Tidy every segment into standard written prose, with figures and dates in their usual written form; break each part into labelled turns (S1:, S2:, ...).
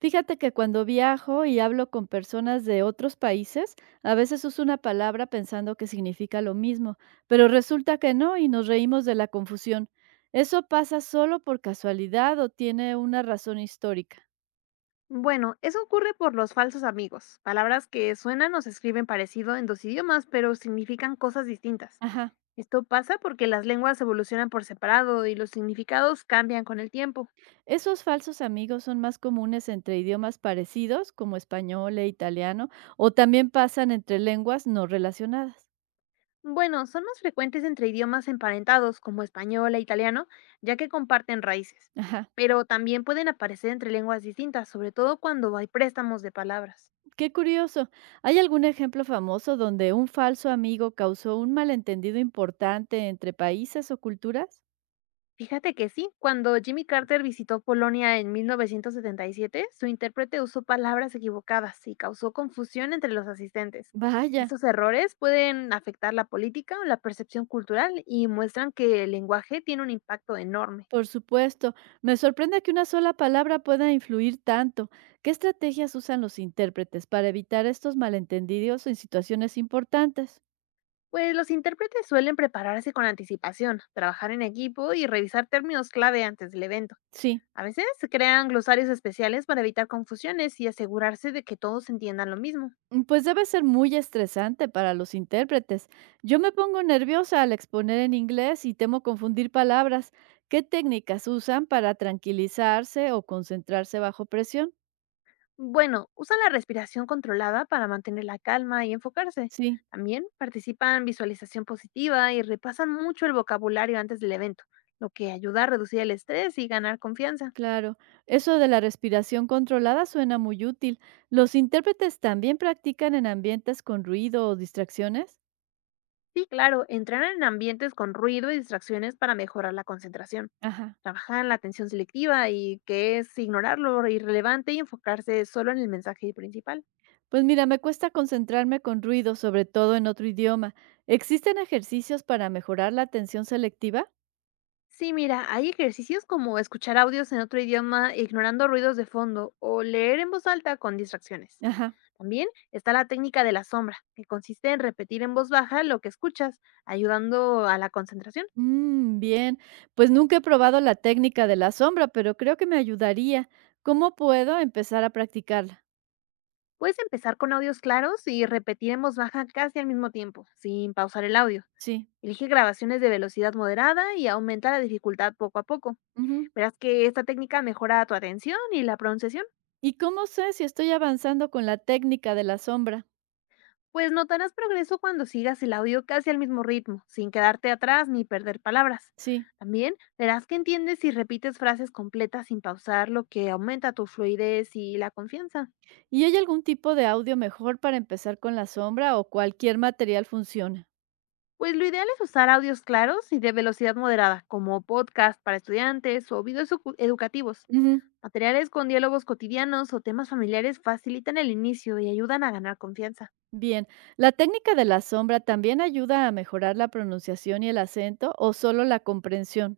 S1: Fíjate que cuando viajo y hablo con personas de otros países, a veces uso una palabra pensando que significa lo mismo, pero resulta que no y nos reímos de la confusión. ¿Eso pasa solo por casualidad o tiene una razón histórica?
S2: Bueno, eso ocurre por los falsos amigos, palabras que suenan o se escriben parecido en dos idiomas, pero significan cosas distintas.
S1: Ajá.
S2: Esto pasa porque las lenguas evolucionan por separado y los significados cambian con el tiempo.
S1: ¿Esos falsos amigos son más comunes entre idiomas parecidos, como español e italiano, o también pasan entre lenguas no relacionadas?
S2: Bueno, son más frecuentes entre idiomas emparentados como español e italiano, ya que comparten raíces,
S1: Ajá.
S2: pero también pueden aparecer entre lenguas distintas, sobre todo cuando hay préstamos de palabras.
S1: Qué curioso. ¿Hay algún ejemplo famoso donde un falso amigo causó un malentendido importante entre países o culturas?
S2: Fíjate que sí, cuando Jimmy Carter visitó Polonia en 1977, su intérprete usó palabras equivocadas y causó confusión entre los asistentes.
S1: Vaya,
S2: Estos errores pueden afectar la política o la percepción cultural y muestran que el lenguaje tiene un impacto enorme.
S1: por supuesto. Me sorprende que una sola palabra pueda influir tanto. ¿Qué estrategias usan los intérpretes para evitar estos malentendidos en situaciones importantes?
S2: Pues los intérpretes suelen prepararse con anticipación, trabajar en equipo y revisar términos clave antes del evento.
S1: Sí.
S2: A veces se crean glosarios especiales para evitar confusiones y asegurarse de que todos entiendan lo mismo.
S1: Mm, pues debe ser muy estresante para los intérpretes. Yo me pongo nerviosa al exponer en inglés y temo confundir palabras. ¿Qué técnicas usan para tranquilizarse o concentrarse bajo presión?
S2: Bueno, usan la respiración controlada para mantener la calma y enfocarse.
S1: Sí,
S2: También participan en visualización positiva y repasan mucho el vocabulario antes del evento, lo que ayuda a reducir el estrés y ganar confianza.
S1: claro. Eso de la respiración controlada suena muy útil. ¿Los intérpretes también practican en ambientes con ruido o distracciones?
S2: Sí, claro, entrenan en ambientes con ruido y distracciones para mejorar la concentración.
S1: Ajá.
S2: Trabajan la atención selectiva y que es ignorar lo irrelevante y enfocarse solo en el mensaje principal.
S1: Pues mira, me cuesta concentrarme con ruido, sobre todo en otro idioma. ¿Existen ejercicios para mejorar la atención selectiva?
S2: Sí, mira, hay ejercicios como escuchar audios en otro idioma ignorando ruidos de fondo o leer en voz alta con distracciones.
S1: Ajá.
S2: También está la técnica de la sombra, que consiste en repetir en voz baja lo que escuchas, ayudando a la concentración.
S1: Mm, bien, pues nunca he probado la técnica de la sombra, pero creo que me ayudaría. ¿Cómo puedo empezar a practicarla?
S2: Puedes empezar con audios claros y repetir en voz baja casi al mismo tiempo, sin pausar el audio.
S1: Sí.
S2: Elige grabaciones de velocidad moderada y aumenta la dificultad poco a poco.
S1: Ujú.
S2: Verás que esta técnica mejora tu atención y la pronunciación.
S1: ¿Y cómo sé si estoy avanzando con la técnica de la sombra?
S2: Pues notarás progreso cuando sigas el audio casi al mismo ritmo, sin quedarte atrás ni perder palabras.
S1: Sí.
S2: También verás que entiendes si repites frases completas sin pausar, lo que aumenta tu fluidez y la confianza.
S1: ¿Y hay algún tipo de audio mejor para empezar con la sombra o cualquier material funciona?
S2: Pues lo ideal es usar audios claros y de velocidad moderada, como podcast para estudiantes o videos educativos.
S1: Ujú.
S2: Materiales con diálogos cotidianos o temas familiares facilitan el inicio y ayudan a ganar confianza.
S1: Bien, ¿la técnica de la sombra también ayuda a mejorar la pronunciación y el acento o solo la comprensión?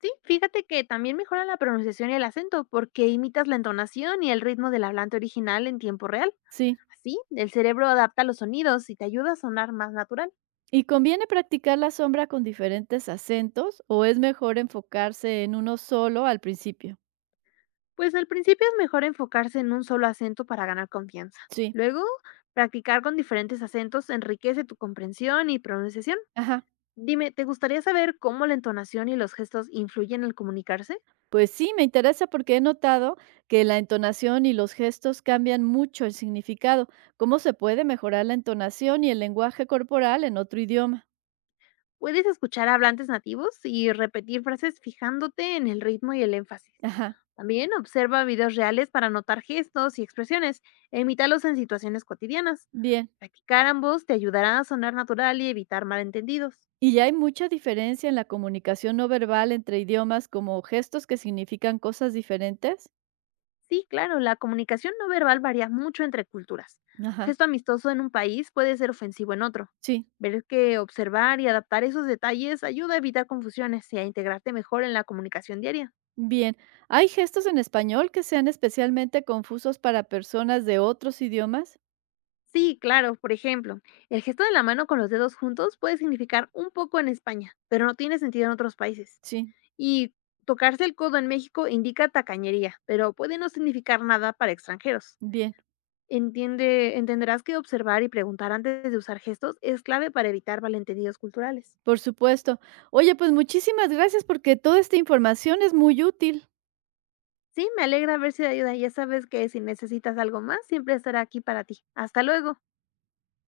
S2: Sí, fíjate que también mejora la pronunciación y el acento porque imitas la entonación y el ritmo del hablante original en tiempo real.
S1: Sí.
S2: Así, el cerebro adapta los sonidos y te ayuda a sonar más natural.
S1: ¿Y conviene practicar la sombra con diferentes acentos o es mejor enfocarse en uno solo al principio?
S2: Pues al principio es mejor enfocarse en un solo acento para ganar confianza.
S1: Sí.
S2: Luego, practicar con diferentes acentos enriquece tu comprensión y pronunciación.
S1: Ajá.
S2: Dime, ¿te gustaría saber cómo la entonación y los gestos influyen al comunicarse?
S1: Pues sí, me interesa porque he notado que la entonación y los gestos cambian mucho el significado. ¿Cómo se puede mejorar la entonación y el lenguaje corporal en otro idioma?
S2: Puedes escuchar a hablantes nativos y repetir frases fijándote en el ritmo y el énfasis.
S1: Ajá.
S2: También observa videos reales para notar gestos y expresiones e imítalos en situaciones cotidianas.
S1: Bien.
S2: Practicar ambos te ayudará a sonar natural y evitar malentendidos.
S1: ¿Y ya hay mucha diferencia en la comunicación no verbal entre idiomas como gestos que significan cosas diferentes?
S2: Sí, claro, la comunicación no verbal varía mucho entre culturas. Un
S1: Ajá.
S2: gesto amistoso en un país puede ser ofensivo en otro.
S1: Sí.
S2: Ver que observar y adaptar esos detalles ayuda a evitar confusiones y a integrarte mejor en la comunicación diaria.
S1: Bien, ¿hay gestos en español que sean especialmente confusos para personas de otros idiomas?
S2: Sí, claro, por ejemplo, el gesto de la mano con los dedos juntos puede significar un poco en España, pero no tiene sentido en otros países.
S1: Sí,
S2: Y tocarse el codo en México indica tacañería, pero puede no significar nada para extranjeros.
S1: bien,
S2: Entiende, entenderás que observar y preguntar antes de usar gestos es clave para evitar malentendidos culturales.
S1: por supuesto. Oye, pues muchísimas gracias porque toda esta información es muy útil.
S2: Sí, me alegra haber sido de ayuda. Ya sabes que si necesitas algo más, siempre estaré aquí para ti. Hasta luego.